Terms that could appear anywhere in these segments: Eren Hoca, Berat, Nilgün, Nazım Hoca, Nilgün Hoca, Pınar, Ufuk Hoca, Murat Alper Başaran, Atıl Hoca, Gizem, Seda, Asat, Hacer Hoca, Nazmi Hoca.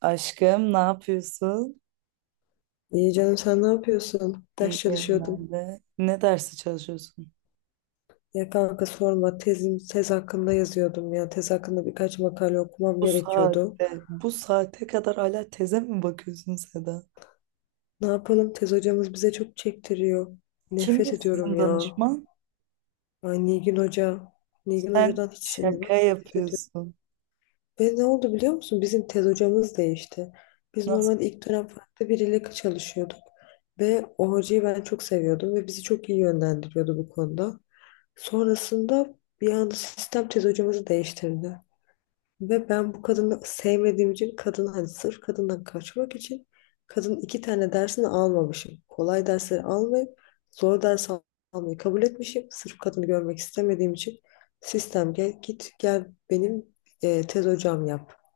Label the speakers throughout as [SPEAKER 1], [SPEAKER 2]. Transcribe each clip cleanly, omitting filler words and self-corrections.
[SPEAKER 1] Aşkım, ne yapıyorsun?
[SPEAKER 2] İyi canım sen ne yapıyorsun? Ders
[SPEAKER 1] İyiyim
[SPEAKER 2] çalışıyordum.
[SPEAKER 1] ben de. Ne dersi çalışıyorsun?
[SPEAKER 2] Ya kanka sorma, tez hakkında yazıyordum ya. Tez hakkında birkaç makale okumam
[SPEAKER 1] Bu
[SPEAKER 2] gerekiyordu.
[SPEAKER 1] saatte, bu saate kadar hala teze mi bakıyorsun Seda?
[SPEAKER 2] Ne yapalım, tez hocamız bize çok çektiriyor.
[SPEAKER 1] Kimdi
[SPEAKER 2] Nefret ediyorum
[SPEAKER 1] sizin
[SPEAKER 2] ya.
[SPEAKER 1] danışman?
[SPEAKER 2] Ay, Nilgün Hoca. Nilgün
[SPEAKER 1] Sen
[SPEAKER 2] Hoca'dan hiç sinir var.
[SPEAKER 1] şaka
[SPEAKER 2] Nefret ediyorum.
[SPEAKER 1] yapıyorsun.
[SPEAKER 2] Ve ne oldu biliyor musun? Bizim tez hocamız değişti. Biz
[SPEAKER 1] Nasıl?
[SPEAKER 2] normalde ilk dönem farklı biriyle çalışıyorduk. Ve o hocayı ben çok seviyordum ve bizi çok iyi yönlendiriyordu bu konuda. Sonrasında bir anda sistem tez hocamızı değiştirdi. Ve ben bu kadını sevmediğim için, kadını hani sırf kadından kaçmak için kadının 2 tane dersini almamışım. Kolay dersleri almayıp zor ders almayı kabul etmişim. Sırf kadını görmek istemediğim için sistem gel git gel, benim tez hocam yap.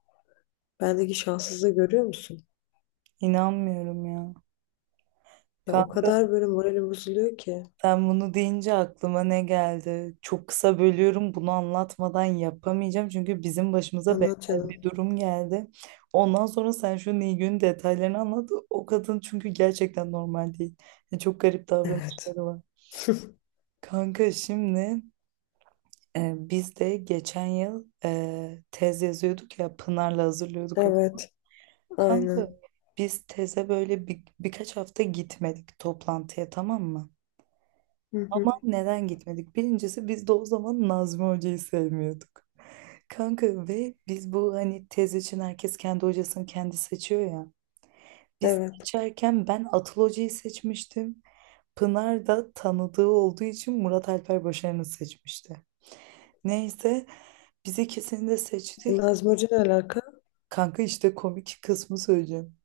[SPEAKER 2] Bendeki şanssızlığı görüyor musun?
[SPEAKER 1] İnanmıyorum ya.
[SPEAKER 2] Ya, o
[SPEAKER 1] Kanka,
[SPEAKER 2] kadar böyle moralim bozuluyor ki.
[SPEAKER 1] sen bunu deyince aklıma ne geldi? Çok kısa bölüyorum. Bunu anlatmadan yapamayacağım. Çünkü bizim başımıza
[SPEAKER 2] Anlat
[SPEAKER 1] benzer bir
[SPEAKER 2] canım.
[SPEAKER 1] durum geldi. Ondan sonra sen şu Nilgün'ün detaylarını anlat. O kadın çünkü gerçekten normal değil. Yani çok garip
[SPEAKER 2] Evet.
[SPEAKER 1] davranışları var. Kanka, şimdi, biz de geçen yıl tez yazıyorduk ya, Pınar'la hazırlıyorduk.
[SPEAKER 2] Evet.
[SPEAKER 1] Kanka,
[SPEAKER 2] Aynen.
[SPEAKER 1] biz teze böyle birkaç hafta gitmedik toplantıya, tamam mı?
[SPEAKER 2] Hı
[SPEAKER 1] Ama
[SPEAKER 2] hı.
[SPEAKER 1] neden gitmedik? Birincisi biz de o zaman Nazmi Hoca'yı sevmiyorduk. Kanka, ve biz bu hani tez için herkes kendi hocasını kendi seçiyor ya. Biz
[SPEAKER 2] Evet.
[SPEAKER 1] seçerken ben Atıl Hoca'yı seçmiştim. Pınar da tanıdığı olduğu için Murat Alper Başaran'ı seçmişti. Neyse, biz ikisini de
[SPEAKER 2] E,
[SPEAKER 1] seçtik.
[SPEAKER 2] Nazım Hoca ne alaka?
[SPEAKER 1] Kanka, işte komik kısmı söyleyeceğim.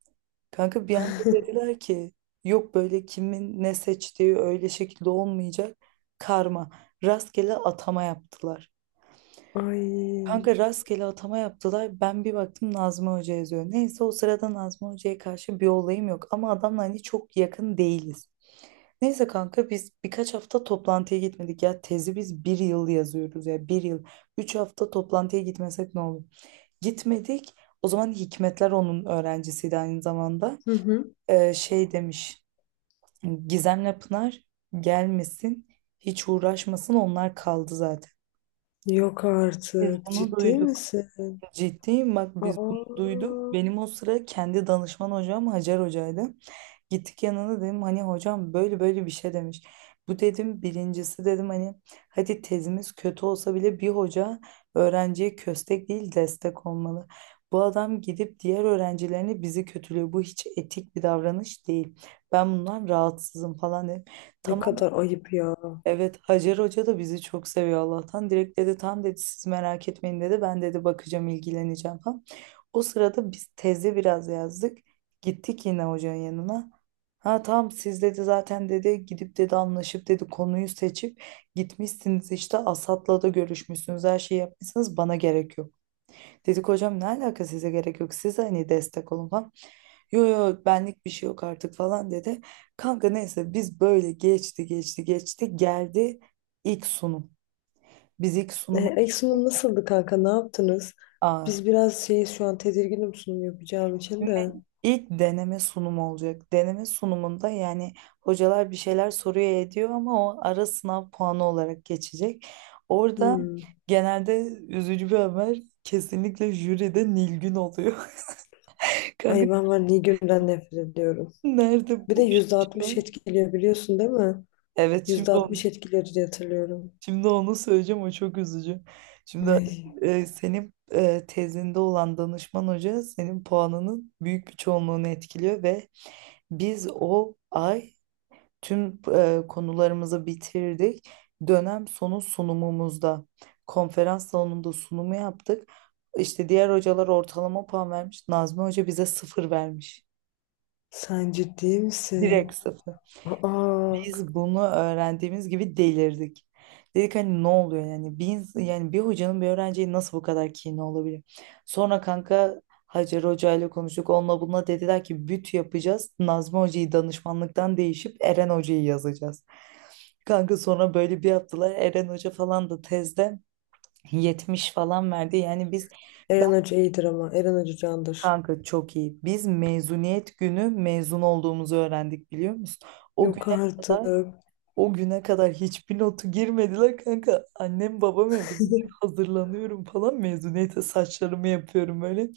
[SPEAKER 1] Kanka, bir anda dediler ki yok böyle, kimin ne seçtiği öyle şekilde olmayacak. Karma. Rastgele atama yaptılar.
[SPEAKER 2] Ay.
[SPEAKER 1] Kanka, rastgele atama yaptılar. Ben bir baktım, Nazmi Hoca yazıyor. Neyse, o sırada Nazmi Hoca'ya karşı bir olayım yok. Ama adamla hani çok yakın değiliz. Neyse kanka, biz birkaç hafta toplantıya gitmedik ya. Tezi biz bir yıl yazıyoruz ya, bir yıl. 3 hafta toplantıya gitmesek ne olur? Gitmedik. O zaman Hikmetler onun öğrencisiydi aynı zamanda.
[SPEAKER 2] Hı hı.
[SPEAKER 1] Şey demiş. Gizem'le Pınar gelmesin. Hiç uğraşmasın, onlar kaldı zaten.
[SPEAKER 2] Yok
[SPEAKER 1] Biz
[SPEAKER 2] artık.
[SPEAKER 1] bunu
[SPEAKER 2] Ciddi
[SPEAKER 1] duyduk.
[SPEAKER 2] misin?
[SPEAKER 1] Ciddiyim, bak biz bunu duyduk.
[SPEAKER 2] Aa,
[SPEAKER 1] Benim o sıra kendi danışman hocam Hacer hocaydı. Gittik yanına, dedim hani hocam böyle böyle bir şey demiş. Bu, dedim, birincisi, dedim, hani hadi tezimiz kötü olsa bile bir hoca öğrenciye köstek değil destek olmalı. Bu adam gidip diğer öğrencilerini bizi kötülüyor. Bu hiç etik bir davranış değil. Ben bundan rahatsızım falan dedim.
[SPEAKER 2] ne
[SPEAKER 1] Tamam.
[SPEAKER 2] kadar ayıp ya.
[SPEAKER 1] Evet, Hacer Hoca da bizi çok seviyor Allah'tan. Direkt dedi, tam dedi siz merak etmeyin dedi. Ben, dedi, bakacağım ilgileneceğim falan. O sırada biz teze biraz yazdık. Gittik yine hocanın yanına. Ha tamam, siz, dedi, zaten, dedi, gidip, dedi, anlaşıp, dedi, konuyu seçip gitmişsiniz, işte Asat'la da görüşmüşsünüz, her şeyi yapmışsınız, bana gerek yok. Dedik hocam ne alaka, size gerek yok, siz hani destek olun falan. Yo yo, benlik bir şey yok artık falan dedi. Kanka neyse, biz böyle geçti geçti geçti geldi ilk sunum. Biz ilk sunuma.
[SPEAKER 2] E, ilk sunum nasıldı kanka? Ne yaptınız?
[SPEAKER 1] Aa,
[SPEAKER 2] Biz biraz şeyiz, şu an tedirginim sunum yapacağım için de.
[SPEAKER 1] ilk deneme sunumu olacak. Deneme sunumunda yani hocalar bir şeyler soruyor ediyor ama o ara sınav puanı olarak geçecek. Orada
[SPEAKER 2] Hmm.
[SPEAKER 1] genelde üzücü bir haber, kesinlikle jüride Nilgün oluyor. Kanka,
[SPEAKER 2] Ay, ben var Nilgün'den nefret ediyorum.
[SPEAKER 1] nerede
[SPEAKER 2] Bir de
[SPEAKER 1] bu
[SPEAKER 2] yüzde
[SPEAKER 1] iş ya?
[SPEAKER 2] altmış etkiliyor, biliyorsun değil mi?
[SPEAKER 1] Evet. şimdi
[SPEAKER 2] %60 etkileri diye hatırlıyorum.
[SPEAKER 1] Şimdi onu söyleyeceğim, o çok üzücü. Şimdi,
[SPEAKER 2] Ay,
[SPEAKER 1] senin, tezinde olan danışman hoca senin puanının büyük bir çoğunluğunu etkiliyor ve biz o ay tüm konularımızı bitirdik. Dönem sonu sunumumuzda konferans salonunda sunumu yaptık. İşte diğer hocalar ortalama puan vermiş, Nazmi Hoca bize sıfır vermiş.
[SPEAKER 2] sen ciddi misin?
[SPEAKER 1] Direkt sıfır.
[SPEAKER 2] Aa,
[SPEAKER 1] Biz bunu öğrendiğimiz gibi delirdik. Dedik hani ne oluyor, yani yani bir hocanın bir öğrenciye nasıl bu kadar kini olabilir? Sonra kanka Hacer Hoca ile konuştuk. Onunla bununla dediler ki büt yapacağız, Nazmi Hoca'yı danışmanlıktan değişip Eren Hoca'yı yazacağız. Kanka, sonra böyle bir yaptılar. Eren Hoca falan da tezde 70 falan verdi. Yani biz,
[SPEAKER 2] Eren Hoca iyidir, ama Eren Hoca candır.
[SPEAKER 1] kanka, çok iyi. Biz mezuniyet günü mezun olduğumuzu öğrendik, biliyor musun? O güne
[SPEAKER 2] Yok artık.
[SPEAKER 1] kadar O güne kadar hiçbir notu girmediler kanka. Annem babam evde. Ben hazırlanıyorum falan, mezuniyete saçlarımı yapıyorum böyle.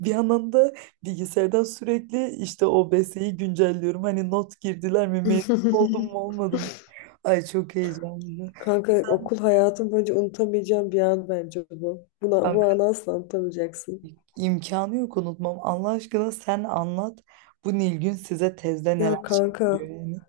[SPEAKER 1] Bir yandan da bilgisayardan sürekli işte o OBS'yi güncelliyorum. Hani not girdiler mi, mezun oldum mu olmadım mı? Ay, çok heyecanlıydı.
[SPEAKER 2] Kanka, okul hayatım boyunca unutamayacağım bir an bence bu. Bu
[SPEAKER 1] Kanka,
[SPEAKER 2] anı asla unutamayacaksın.
[SPEAKER 1] imkanı yok unutmam. Allah aşkına sen anlat. Bu Nilgün size tezde neler
[SPEAKER 2] Ya
[SPEAKER 1] çektiriyor
[SPEAKER 2] kanka,
[SPEAKER 1] yani.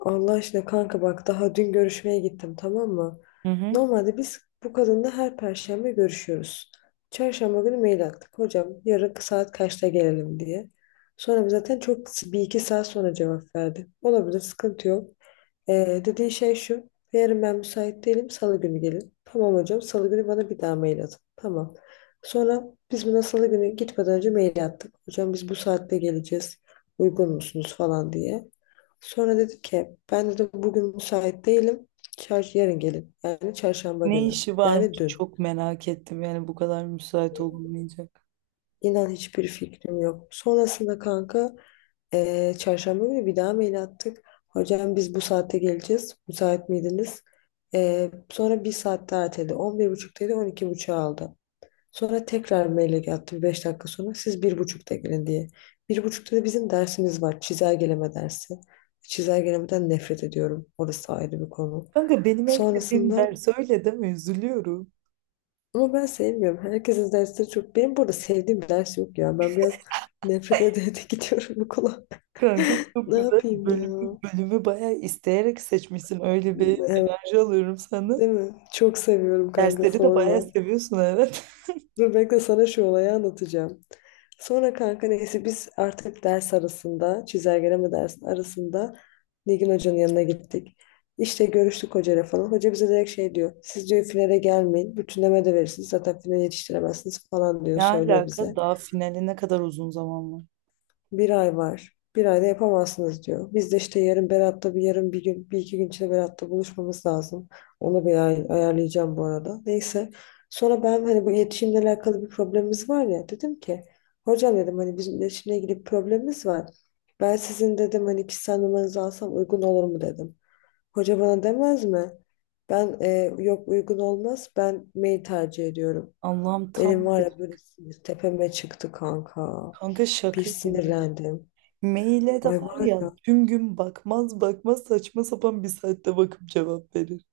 [SPEAKER 2] Allah aşkına kanka, bak daha dün görüşmeye gittim, tamam mı?
[SPEAKER 1] Hı hı.
[SPEAKER 2] Normalde biz bu kadınla her perşembe görüşüyoruz. Çarşamba günü mail attık. Hocam, yarın saat kaçta gelelim diye. Sonra zaten çok, bir iki saat sonra cevap verdi. Olabilir, sıkıntı yok. Dediği şey şu. Yarın ben müsait değilim, salı günü gelin. Tamam hocam. Salı günü bana bir daha mail atın. Tamam. Sonra biz buna salı günü gitmeden önce mail attık. Hocam, biz bu saatte geleceğiz. Uygun musunuz falan diye. Sonra dedi ki, ben de bugün müsait değilim. Çar, yarın gelin. Yani çarşamba
[SPEAKER 1] Ne
[SPEAKER 2] günü.
[SPEAKER 1] işi
[SPEAKER 2] Yani
[SPEAKER 1] varmış,
[SPEAKER 2] dün.
[SPEAKER 1] çok merak ettim yani, bu kadar müsait olunmayacak.
[SPEAKER 2] İnan, hiçbir fikrim yok. Sonrasında kanka, çarşamba günü bir daha mail attık. Hocam, biz bu saatte geleceğiz. Müsait miydiniz? Sonra bir saat daha erteledi. 11.30'daydı, on iki 12.30'a aldı. Sonra tekrar mail attı bir 5 dakika sonra. Siz 1.30'da gelin diye. 1.30'da da bizim dersimiz var. Çizelgeleme dersi. Çizelgelemeden nefret ediyorum. Orası ayrı bir konu.
[SPEAKER 1] Kanka, benim en sevdiğim
[SPEAKER 2] Sonrasında,
[SPEAKER 1] ders, öyle deme, üzülüyorum.
[SPEAKER 2] ama ben sevmiyorum. Herkesin dersleri çok. Benim burada sevdiğim bir ders yok ya. Ben biraz nefret ede ede gidiyorum okula.
[SPEAKER 1] Kanka, çok
[SPEAKER 2] Ne
[SPEAKER 1] güzel
[SPEAKER 2] yapayım
[SPEAKER 1] bölümü,
[SPEAKER 2] ya?
[SPEAKER 1] bölümü bayağı isteyerek seçmişsin. Öyle bir
[SPEAKER 2] Evet,
[SPEAKER 1] enerji alıyorum sana.
[SPEAKER 2] değil mi? Çok seviyorum kanka,
[SPEAKER 1] Dersleri de bayağı
[SPEAKER 2] sorma.
[SPEAKER 1] seviyorsun, evet.
[SPEAKER 2] Dur bekle, sana şu olayı anlatacağım. Sonra kanka neyse, biz artık ders arasında, çizelgeleme dersi arasında Nilgün Hoca'nın yanına gittik. İşte görüştük hocayla falan. Hoca bize direkt şey diyor. Siz diyor, finale gelmeyin. Bütünleme de verirsiniz. Zaten finale yetiştiremezsiniz falan diyor.
[SPEAKER 1] Ne
[SPEAKER 2] Söylüyor
[SPEAKER 1] alaka,
[SPEAKER 2] bize.
[SPEAKER 1] daha finale ne kadar uzun zaman var.
[SPEAKER 2] Bir ay var. Bir ayda yapamazsınız diyor. Biz de işte yarın Berat'ta bir, yarın bir gün, bir iki gün içinde Berat'ta buluşmamız lazım. Onu bir ayarlayacağım bu arada. Neyse. Sonra ben, hani bu iletişimle alakalı bir problemimiz var ya, dedim ki, hocam dedim, hani bizim iletişimle ilgili bir problemimiz var. Ben sizin dedim, hani kişisel numaranızı alsam uygun olur mu, dedim. Hoca bana demez mi? Ben yok uygun olmaz, ben mail tercih ediyorum.
[SPEAKER 1] Allah'ım,
[SPEAKER 2] Benim
[SPEAKER 1] tam
[SPEAKER 2] var
[SPEAKER 1] bir,
[SPEAKER 2] ya, böyle sinir tepeme çıktı kanka.
[SPEAKER 1] kanka,
[SPEAKER 2] Bir
[SPEAKER 1] şaka gibi.
[SPEAKER 2] sinirlendim.
[SPEAKER 1] Maile de
[SPEAKER 2] Ay
[SPEAKER 1] var
[SPEAKER 2] var ya.
[SPEAKER 1] ya, tüm gün bakmaz bakmaz, saçma sapan bir saatte bakıp cevap verir.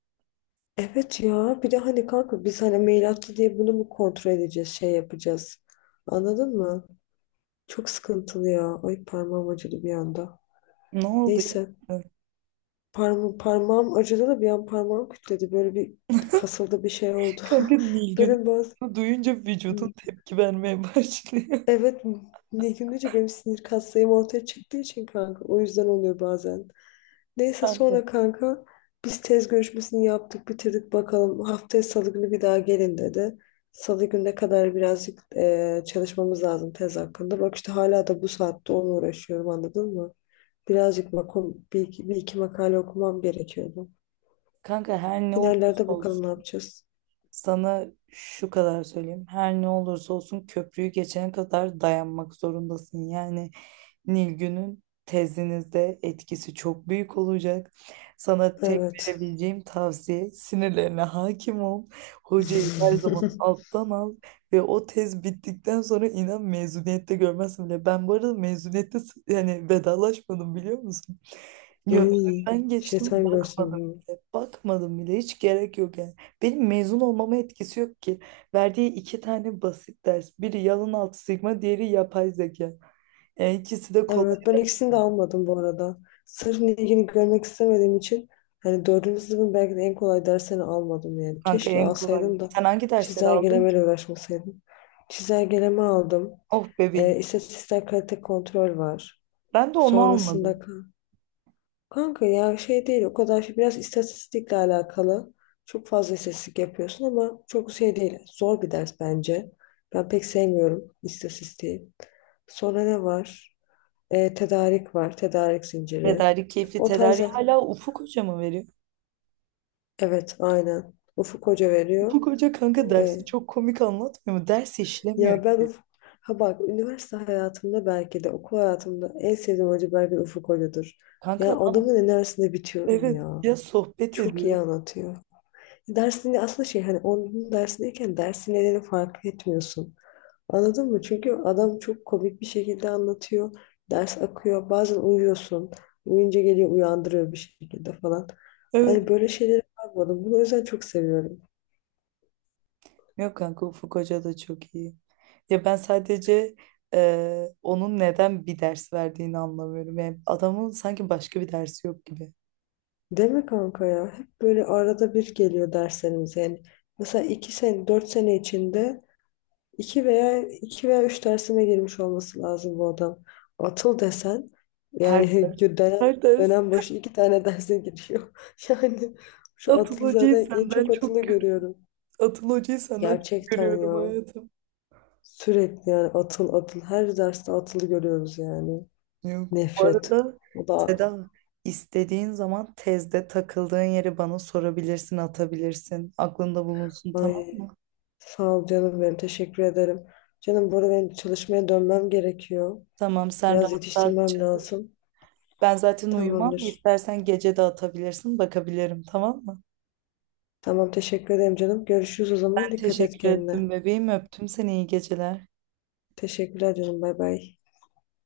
[SPEAKER 2] Evet ya, bir de hani kanka, biz hani mail attı diye bunu mu kontrol edeceğiz, şey yapacağız. Anladın mı? Çok sıkıntılı ya. Ay, parmağım acıdı bir anda.
[SPEAKER 1] Ne oldu
[SPEAKER 2] Neyse,
[SPEAKER 1] ya?
[SPEAKER 2] parmağım acıdı da bir an, parmağım kütledi. Böyle bir kasıldı, bir şey oldu.
[SPEAKER 1] Kanka, Nilgün'ü
[SPEAKER 2] Böyle bazı,
[SPEAKER 1] duyunca vücudun tepki vermeye başlıyor.
[SPEAKER 2] evet, ne günlüce benim sinir kaslarım ortaya çıktığı için kanka. O yüzden oluyor bazen. Neyse
[SPEAKER 1] Kanka
[SPEAKER 2] sonra kanka, biz tez görüşmesini yaptık bitirdik, bakalım. Haftaya salı günü bir daha gelin dedi. Salı gününe kadar birazcık çalışmamız lazım tez hakkında. Bak işte hala da bu saatte onunla uğraşıyorum, anladın mı? Birazcık bir iki makale okumam gerekiyordu.
[SPEAKER 1] Kanka, her ne olursa
[SPEAKER 2] Finallerde bakalım
[SPEAKER 1] olsun
[SPEAKER 2] ne yapacağız.
[SPEAKER 1] sana şu kadar söyleyeyim. Her ne olursa olsun köprüyü geçene kadar dayanmak zorundasın. Yani Nilgün'ün tezinizde etkisi çok büyük olacak. Sana tek
[SPEAKER 2] Evet.
[SPEAKER 1] verebileceğim tavsiye, sinirlerine hakim ol. Hocayı her zaman alttan al ve o tez bittikten sonra inan mezuniyette görmezsin bile. Ben bu arada mezuniyette yani vedalaşmadım, biliyor musun? Yo,
[SPEAKER 2] Ay,
[SPEAKER 1] ben geçtim
[SPEAKER 2] şeytan görsün
[SPEAKER 1] bakmadım
[SPEAKER 2] bunu.
[SPEAKER 1] bile. Bakmadım bile, hiç gerek yok yani. Benim mezun olmama etkisi yok ki. Verdiği iki tane basit ders. Biri yalın altı sigma, diğeri yapay zeka. Yani ikisi de kolay
[SPEAKER 2] Evet, ben
[SPEAKER 1] ders
[SPEAKER 2] ikisini de almadım bu arada. Sırf ilgini görmek istemediğim için, hani dördüncü sınıfın belki de en kolay dersini almadım yani.
[SPEAKER 1] kanka,
[SPEAKER 2] Keşke
[SPEAKER 1] en kolay.
[SPEAKER 2] alsaydım da
[SPEAKER 1] Sen hangi dersleri aldın ki?
[SPEAKER 2] çizelgelemeyle uğraşmasaydım. Çizelgeleme aldım.
[SPEAKER 1] Oh, bebeğim.
[SPEAKER 2] E, istatistiksel kalite kontrol var.
[SPEAKER 1] Ben de onu almadım.
[SPEAKER 2] Sonrasında kanka ya, şey değil, o kadar şey, biraz istatistikle alakalı. Çok fazla istatistik yapıyorsun ama çok şey değil. Zor bir ders bence. Ben pek sevmiyorum istatistiği. Sonra ne var? Tedarik var, tedarik zinciri.
[SPEAKER 1] Tedarik keyifli,
[SPEAKER 2] O
[SPEAKER 1] tedarik
[SPEAKER 2] tarzda,
[SPEAKER 1] hala Ufuk Hoca mı veriyor?
[SPEAKER 2] evet aynen. Ufuk Hoca veriyor.
[SPEAKER 1] Ufuk Hoca kanka
[SPEAKER 2] E,
[SPEAKER 1] dersi çok komik anlatmıyor mu? Ders işlemiyor.
[SPEAKER 2] ya ben ha bak, üniversite hayatımda, belki de okul hayatımda en sevdiğim hoca belki de Ufuk Hoca'dır.
[SPEAKER 1] Kanka
[SPEAKER 2] Ya,
[SPEAKER 1] adam,
[SPEAKER 2] adamın enerjisinde bitiyorum
[SPEAKER 1] evet
[SPEAKER 2] ya.
[SPEAKER 1] ya, sohbet
[SPEAKER 2] Çok iyi
[SPEAKER 1] ediyor.
[SPEAKER 2] anlatıyor. Dersini aslında şey, hani onun dersindeyken dersin nedeni fark etmiyorsun. Anladın mı? Çünkü adam çok komik bir şekilde anlatıyor. Ders akıyor. Bazen uyuyorsun. Uyuyunca geliyor, uyandırıyor bir şekilde falan.
[SPEAKER 1] Evet.
[SPEAKER 2] Hani böyle şeyleri yapmadım. Bunu o yüzden çok seviyorum.
[SPEAKER 1] Yok kanka, Ufuk Hoca da çok iyi. Ya ben sadece onun neden bir ders verdiğini anlamıyorum. Yani adamın sanki başka bir dersi yok gibi.
[SPEAKER 2] Deme kanka ya. Hep böyle arada bir geliyor derslerimize. Yani mesela 2 sene, 4 sene içinde iki veya üç dersime girmiş olması lazım bu adam. Atıl desen
[SPEAKER 1] Her
[SPEAKER 2] yani
[SPEAKER 1] ders, her ders,
[SPEAKER 2] dönem başı 2 tane derse giriyor. Yani şu
[SPEAKER 1] Atıl
[SPEAKER 2] Atıl,
[SPEAKER 1] Hoca'yı
[SPEAKER 2] zaten en çok
[SPEAKER 1] senden
[SPEAKER 2] Atılı
[SPEAKER 1] çok görüyorum.
[SPEAKER 2] görüyorum.
[SPEAKER 1] Atıl Hoca'yı senden çok
[SPEAKER 2] Gerçekten
[SPEAKER 1] görüyorum,
[SPEAKER 2] ya.
[SPEAKER 1] hayatım.
[SPEAKER 2] Sürekli yani, Atıl Atıl. Her derste Atılı görüyoruz yani.
[SPEAKER 1] Yok. Bu
[SPEAKER 2] Nefret.
[SPEAKER 1] arada
[SPEAKER 2] O da,
[SPEAKER 1] Seda, istediğin zaman tezde takıldığın yeri bana sorabilirsin, atabilirsin. Aklında bulunsun, tamam
[SPEAKER 2] ay,
[SPEAKER 1] mı?
[SPEAKER 2] sağ ol canım benim. Teşekkür ederim. Canım, bu arada benim çalışmaya dönmem gerekiyor.
[SPEAKER 1] Tamam, sen
[SPEAKER 2] Biraz
[SPEAKER 1] rahat rahat
[SPEAKER 2] yetiştirmem
[SPEAKER 1] çalış.
[SPEAKER 2] lazım.
[SPEAKER 1] Ben zaten uyumam.
[SPEAKER 2] Tamamdır.
[SPEAKER 1] İstersen gece de atabilirsin, bakabilirim, tamam mı?
[SPEAKER 2] Tamam, teşekkür ederim canım. Görüşürüz o
[SPEAKER 1] Ben
[SPEAKER 2] zaman. Dikkat et
[SPEAKER 1] teşekkür
[SPEAKER 2] kendine.
[SPEAKER 1] ettim bebeğim. Öptüm seni. İyi geceler.
[SPEAKER 2] Teşekkürler canım. Bay bay.